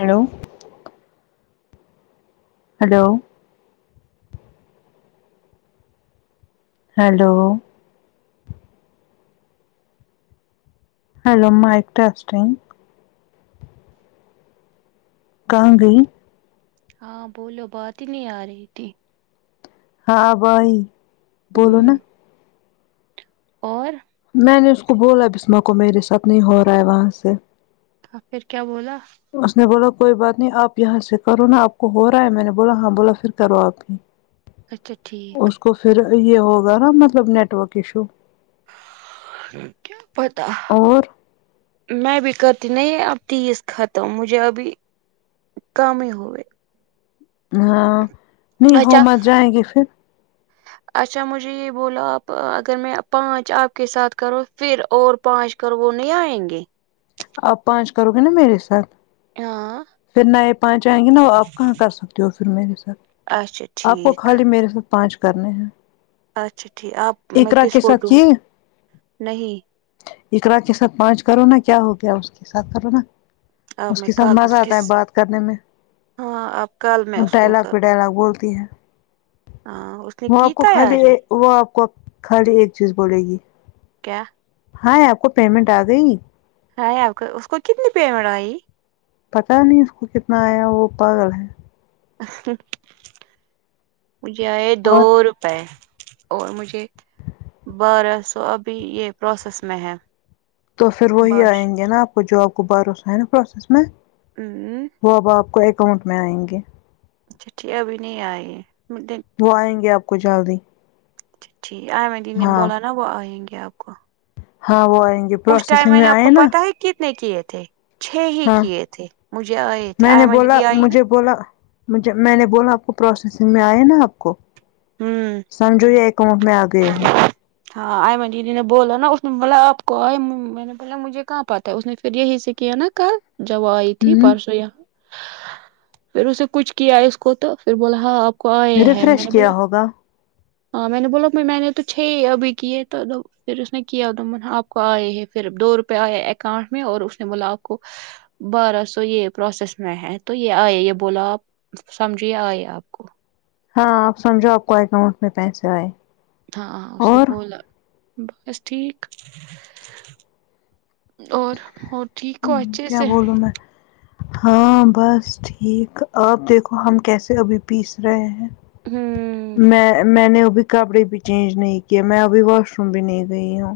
hello hello hello hello mic testing کا گئے ہاں بولو بات ہی نہیں آ رہی تھی ہاں بھائی ہوں اور میں نے اس کو بولا بسم کو میرے ساتھ نہیں ہو رہا ہے وہاں سے پھر کیا بولا اس نے بولا کوئی بات نہیں آپ یہاں سے کرو نا آپ کو ہو رہا ہے میں نے بولا ہاں بولا پھر کرو آپ بھی اچھا ٹھیک کو پھر یہ ہوگا نا مطلب نیٹ ورک ایشو کیا پتا اور میں بھی کرتی نہیں اب تیس ختم مجھے ابھی کم ہی ہوئے ہاں نہیں ہو اچھا ما جائیں گے پھر اچھا مجھے یہ بولا آپ اگر میں پانچ آپ کے ساتھ کرو پھر اور پانچ کرو وہ نہیں آئیں گے آپ پانچ کرو گے نا میرے ساتھ ہاں پھر نئے پاننچ آئیں گے نا آپ کہاں کر سکتے ہو پھر میرے ساتھ اچھا آپ کو ٹھیک خالی میرے ساتھ پانچ کرنے ہیں اچھا ٹھیک آپ میں اقرا کس کے کو ساتھ دوں کیے نہیں اقرا کے ساتھ پانچ کرونا کیا ہو گیا اس کے ساتھ کرونا اب میں کال اس کے بات کرنے میں کل میں وہ اس کو ڈائلاگ کر، پہ ڈائلاگ بولتی ہیں ہاں اس نے وہ کی آپ کو خالی تیاری وہ آپ کو خالی ایک چیز بولے گی کیا ہاں آپ کو پیمنٹ آ گئی ہے آپ کا اس کو کتنی پیمنٹ آںی پتا نہیں اس کو کتنا آیا وہ پاگل ہے یہ ہے اور دور پے اور مجھے بارہ سو ابھی یہ پروسیس میں ہے تو پھر وہی باش آئیں گے نا آپ کو جو آپ کو باروسو ہے نا پروسیس میں امم وہ اب آپ کو اکاؤنٹ میں آئیں گے اچھا ٹھیک ہے ابھی نہیں آئے وہ آئیں گے آپ کو جلدی جی ٹھیک ایمن دیدی نے ہاں بولا نا وہ آئیں گے آپ کو ہاں وہ آئیں گیے اس ٹائم میں نے آپ کو پتاہ ہے کتنے کیے تھے چھ ہی ہاں کیے تھے مجھے آئے تھے میں آئ نے مادیدی بولا مجھے بولا مجھے میں نے بولا آپ کو پروسیسنگ میں آیا نا آپ کو ہوں سمجھو یہ اکاؤنٹ میں آ گئے ہیں ہاں آئ ما دیدی نے بولا نا اس مطلب آپ کو بھلا مجھے کہاں پتا ہے اس نے پھر یہی سے کیا نا کل جب آئی تھی ہ پرسوں یہاں پھر اسے کچھ کیا ہے اس کو تو پھر بولا ہاں آپ کو آئے ہیں میں ریفریش نے کیا بولا ہوگا ہاں میں نے بولا پھر میں نے تو چھ ہی ابھی کیے تو پھر اس نے کیا تھا آپ کو آئے ہیں پھر دو روپئے آئےہے اکاؤنٹ میں اور اس نے ملا آ پکو بارہ سو یہ پروسیس میں ہے تو یہ آئے یہ بولا آپ سمجھیے آئے آپ کو ہاں آپ سمجھو آپ کو اکاؤنٹ میں پیسے آئے ہاں ہاں اس اور نےبولا بس ٹھیک اور ٹھیک ہو اچھے کیا سے بولوں میں ہاں بس ٹھیک آپ دیکھو ہم کیسے ابھی پیس رہے ہیں ہوں میں میں نے ابھی کپڑے بھی چینج نہیں کیے میں ابھی واش روم بھی نہیں گئی ہوں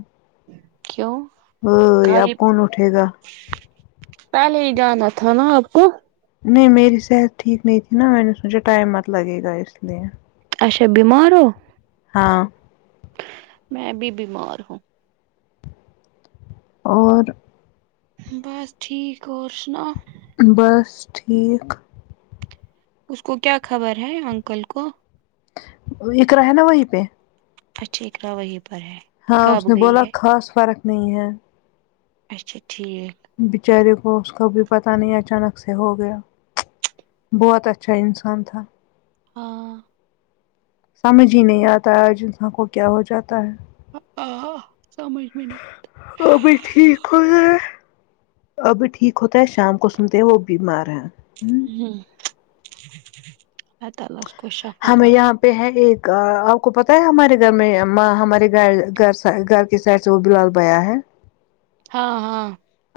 کیوں امم یہ اب خالی کون اٹھے گا پہلے ہی جانا تھا نا آپ کو نہیں میری صحت ٹھیک نہیں تھی نا میں نے سوچا ٹائم مت لگے گا اس لیے اچھا بیمار ہو ہاں میں بھی بیمار ہوں اور بس ٹھیک اور سناؤ بس ٹھیک اس کو کیا خبر ہے انکل کو وہ اقرا ہے نا وہیں پہ اچھی اقرا وہی پر ہے ہاں اس کب نے بولا گئی ہے خاص فرق نہیں ہے اچھا ٹھیک بچارے کو اس کا بھی پتہ نہیں اچانک سے ہو گیا بہت اچھا انسان تھا ہاں سمجھ ہی نہیں آتا جنساں کو کیا ہو جاتا ہے آ سمجھ میں نہیں اور بھی ٹھیک ہوئے ہیں ابی ٹھیک ہوتا ہے شام کو سنتے ہیں وہ بیمار ہے ہ اللہ تعالی اس کو شفا بخشتے ا آپ کو پتاہ ہے ہمارے گھر میں ما ہمارے بہیں گھر سی گھر کی سائڈ سے وہ بلال بیا ہے ہاں ہاں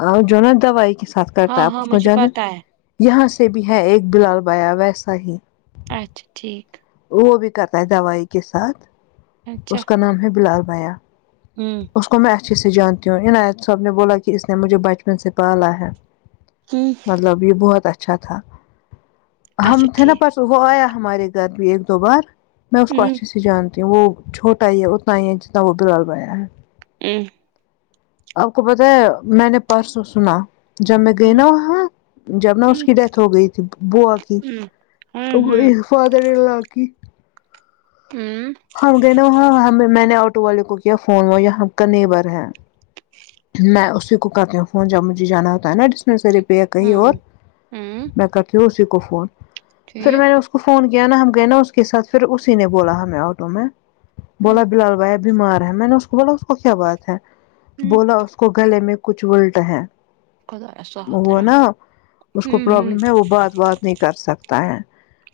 اور جو نا دوائی کے ساتھ کرتا ہاں ہے آپ ہاں اس کو مجھے جانا پتا ہے یہاں سے بھی ہے ایک بلال بایا ویسا ہی اچھا ٹھیک وہ بھی کرتا ہے دوائی کے ساتھ اس کا نام ہے بلال بھیا ہں اس کو میں اچھے سے جانتی ہوں عنایت صاب نے بولا کہ اس نے مجھے بچپن سے پالا ہے ہوں مطلب یہ بہت اچھا تھا ہم اچھا تھے نا ٹھیک پرس وہ آیا ہمارے گھر ایک دو بار میں اس کو ہوں اچھے سے جان وہ چھوٹا ہی ہے اتنا ہی ہے جتنا وہ بلال بایا ہے ایک آپ کو پتا ہے میں نے پرسوں سنا جب میں گئی ہوں نا وہاں جب نہ اس ہوں کی ڈیتھ ہو گئی تھی بووا کی ہوں ہوں وہ ہوں ہے فدران لا کی ہں ہم گئے نا وہاں ہم میں نے آٹو والے کو کیا فون وہ یہ ہم کا نیبر ہے میں اسی کوکرتی ہوں فون جب مجھے جانا ہوتا ہے نا میں سحری پے کہی اور میں کرتی ہوں اسی کو فون پھر میں نے اس کو فون کیا نا ہم کہ نا اس کے ساتھ پھر اسی نے بولا ہمیں آٹو میں بولا بلال بھائی بیمار ہے میں نے اس کو بولا اس کو کیا بات ہے بولا اس کو گلے میں کچھ الٹ ہیں وہ نا اسکو پرابلم ہے وہ بات بات نہیں کر سکتا ہے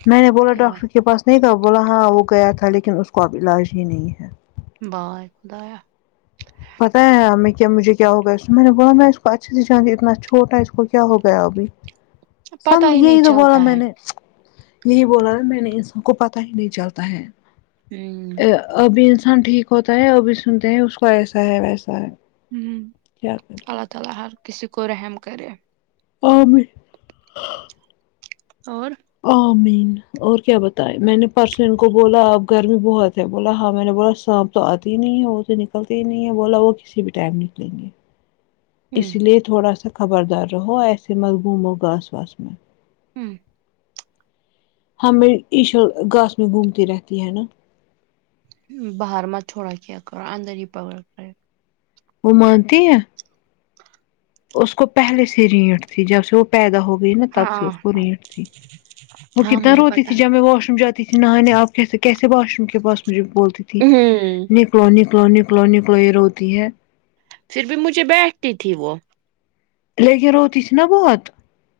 میں نے بولا ڈاکٹر کے پاس نہیں تھا بولا ہاں وہ گیا تھا لیک لن اس کو اب علاج ہی نہیں ہے باائے خدایا پتایا ہے ہمیں کیا مجھے کیا ہوگیا اس میں نے بولا م میں اس کو اچھے سے جان اتنا چھوٹا اس کو کیا ہو گیا ابھی پتہ سب ہی نہیں یہی تو بولا چلتا میں ہے نے یہی بولا ن میں نے ان سب کو پتا ہی نہیں چلتا ہے ہں ابھی انسان ٹھیک ہوتا ہے ابھی سنتے ہیں اس کو ایسا ہے ویسا ہے ہ کیا کریں اللہ تعالی ہر کسی کو رحم کرے اورام اور ع مین اور کیا بتائے میں نے پرسوں ان کو بولا اب گرمی بہت ہے بولا ہاں میں نے بولا سانپ تو آتی ہی نہیں ہے وہ تو نکلتے ہی نہیں ہے بولا وہ کسی بھی ٹائم نکلیں گے اس ہوں لیے تھوڑا سا خبردار رہو ایسے مزگوم ہو گاس واس میں ہں ہمیں ایشا گاس میں گھومتی رہتی ہے نا باہر م چھوڑا کیا کر اندر ہی پکڑ کرے وہ مانتی ہیں اس کو پہلے سے رینٹ تھی جب سے وہ پیدا ہو گئی نا تب سے ہاں اس کو ہاں نیٹ تھی وہ ہاں کتنا مجھے روتی پتا تھی جب میں واش روم جات تی تھی نہ نے آپ کیسے کیسے باش روم کے پاس مجھے بولتی تھی ہوں ن کلو نکلو نکلو نکلو یہ روتی ہے پھر بھی مجھے بیٹھتی تھی وہ لے کے روتی تھی نا بہت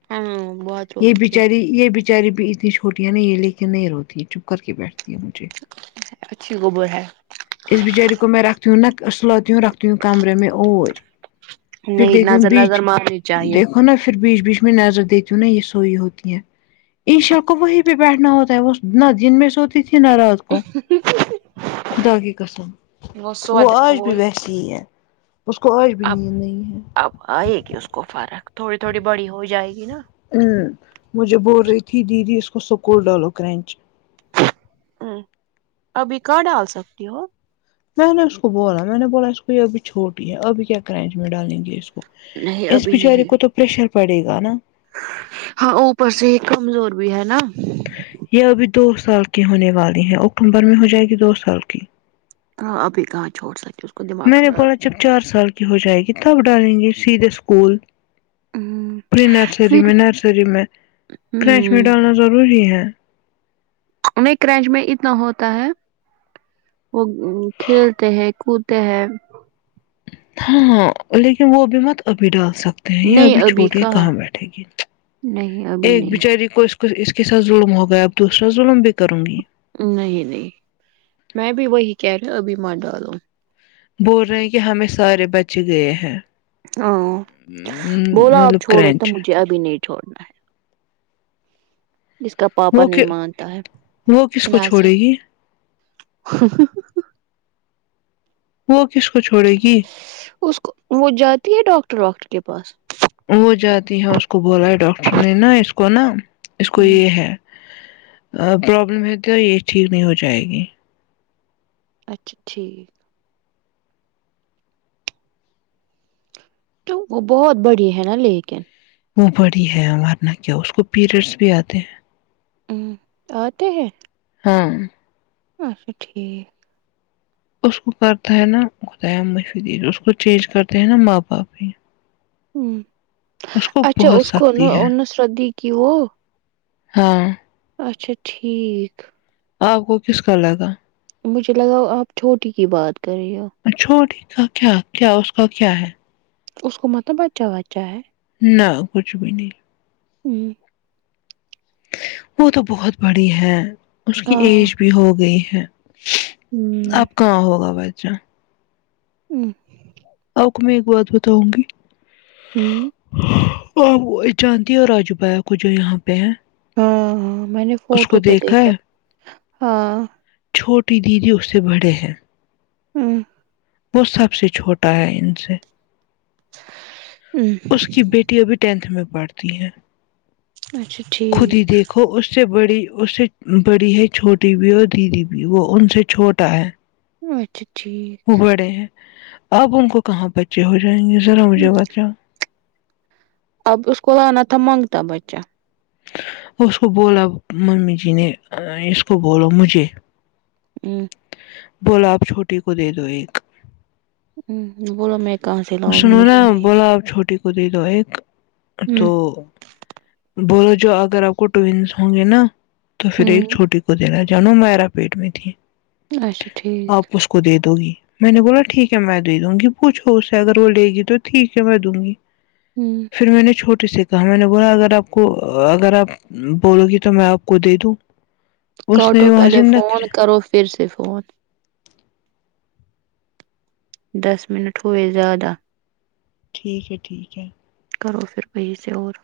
ہاں بہت یہ روتی تھی بچاری یہ بچاری بھی اتنی چھوٹی نہیں یہ لے کے نہیں روتی چپ کر کے بیٹھتی ہے مجھے اچھی گبر ہے اس بچارے کو میں رکھتی ہوں نہ سلاتتی ہ رکھتی ہوں کمرے میں اور پھر نہیں دیکتی ہوں نظر بیچ نظر مارنی چاہیے دیکھ ہوناا پھر بیچ بیچ میں نظر دیتی ہوں نا یہ سوئیی ہوتی ہیں انشاء اللہ وہی پہ بیٹھا ہوتا ہے وہ نہ دن میں سو تھی نہ رات کو کو خدا کی قسم وہ آج بھی ویس ای ہے اس کو آج بھی آپ نیند نہیں ہے اب آئے گی اس کو فرق تھوڑی تھوڑی بڑی ہو جائے گی نا ہ مجھے بول پھر رہی تھی دیدی اس کو سکول ڈالو کرنچ ا ابھی کہاں ڈال سکتی ہو میں نے اس کو بولا میں نے بولا اس کو یہ ابھی چھوٹی ہے ابھی کیا کرنچ میں ڈالیں گے اس کو نہیں اس ابھی بچارے نہیں کو تو پریشر پڑے گا نا ہاں او پر سے یہ کمزور بھی ہے نا یہ ابھی دو سال کی ہونے والی ہے اکتوبر میں ہو جائے گی دو سال کی ابھی کہاں چھوڑ سا ک میں نے بولا جب چار سال کی ہو جائے گی تب ڈالیں گے سیدھے اسکول ہوں پری نرسری پھر میں نرسری میں کرنچ میں ہوں ڈالنا ضروری ہے می کرینچ میں اتنا ہوتا ہے وہ کھیلتے ہیں کودتے ہیں ہاں لیکن وہ بھی مت ابھی ڈال سکتا نہیں یہ ابھی چھوٹی کہاں بیٹھے گی نہیں ابھی ایک نہیں بچاری کو اس کو کچھ اس کے ساتھ ظلم ہو گیا اب دوسرا ظلم بھی کروں گی نہیں نہیں میں بھی وہی کہہ رہے ابھی مت ڈالوں بول رہے ہیں کہ ہمیں سارے بچے گئے ہیں ہاں بولا اپ مطلب چھوڑو تو کرنچ مجھے ابھی نہیں چھوڑنا ہے اس کا پاپا وہ نہیں مانتا ہے وہ کس کو چھوڑے گی [unintelligible] وہ کس کو چھوڑے گی اس کو وہ جاتی ہے ڈاکٹر واکٹر کے پاس وہ جاتی ہے اس کو بولا ہے ڈاکٹر نے نا اس کو نا اس کو ہوں یہ ہے پرابلم ہے تو یہ ٹھیک نہیں ہو جائے گی اچھا ٹھیک تو وہ بہت بڑی ہے نا لیکن وہ بڑی ہے ورنہ کیا اس کو پیریڈس بھی آتے ہیں ام آتے ہیں ہاں اچھا ٹھیک اس کو کرتا ہے نا خدایا [unintelligible] اس کو چینج کرتے ہے نا ماں باپ ہی ہ اس کو اچھا بہت اس کو نہ سختی ہے انس شردی کی وہ ہاں اچھا ٹھیک آپ کو کس کا لگا مجھے لگاؤ آپ چھوٹی کی بات کر رہی ہو چھوٹی کا کیا کیا اس کا کیا ہے اس کو مطلب بچہ بچہ ہے نہ کچھ بھی نہیں ہوں وہ تو بہت بڑی ہے اس کی ہاں ایج بھی ہو گئی ہے ہوں اب کہاں ہوگا بچہ ام آپ کو میں ایک بات بتاؤں گی ہوں آ جانتی ہو راجو ببھیا کو جو یہاں پہ ہے ہاں ہاں میں نے اس فوٹو کو پہ دیکھا ہے ہاں چھوٹی دیدی اس سے بڑے ہیں ہوں وہ سب سے چھوٹا ہے ان سے اس ام کی بیٹی ابھی ٹینتھ میں پڑھتی ہے اچھا خود ٹھیک ہی دیکھو اس اس سے بڑی اس سے بڑی ہے چھوٹی بھی اور دیدی بھی وہ ان سے چھوٹا ہے اچھا ٹھیک وہ بڑے ہیں اب ان کو کہاں بچے ہو جائیں گے ذرا ہوں مجھے بتاؤ اب اس کو آنا تھا مانگتا بچہ اس کو بولا ممی جی نے اس کو بولو مجھے ہوں بولا آپ چھوٹی کو دے دو ایک ہ بولو میں کہاں سے لاؤں گی سنو مجھے نا ہی نہیں بولا آپ چھوٹی کو دے دو ایک تو ہ بولو جو اگر آپ کو ٹونز ہوں گے نا تو پھر ایک ہ چھوٹی کو دینا جانو میرا پیٹ میں تھی اچھا ٹھیک آپ اس کو دے دوگی میں نے بولا ٹھیک ہے میں دے دوں گی پوچھو اس سے اگر وہ لے گی تو ٹھیک ہے میں دوں گی ہوں پھر میں نے چھوٹی سے کہا میں نے بولا اگر آپ آ کو اگر آپ بولو گی تو میں آپ کو دے دوں اس کاٹو نے وہاں پہلے سے فون نخرے کرو پھر سے فون دس منٹ ہوئے زیادہ ٹھیک ہے ٹھیک ہے کرو پھر وہی سے اور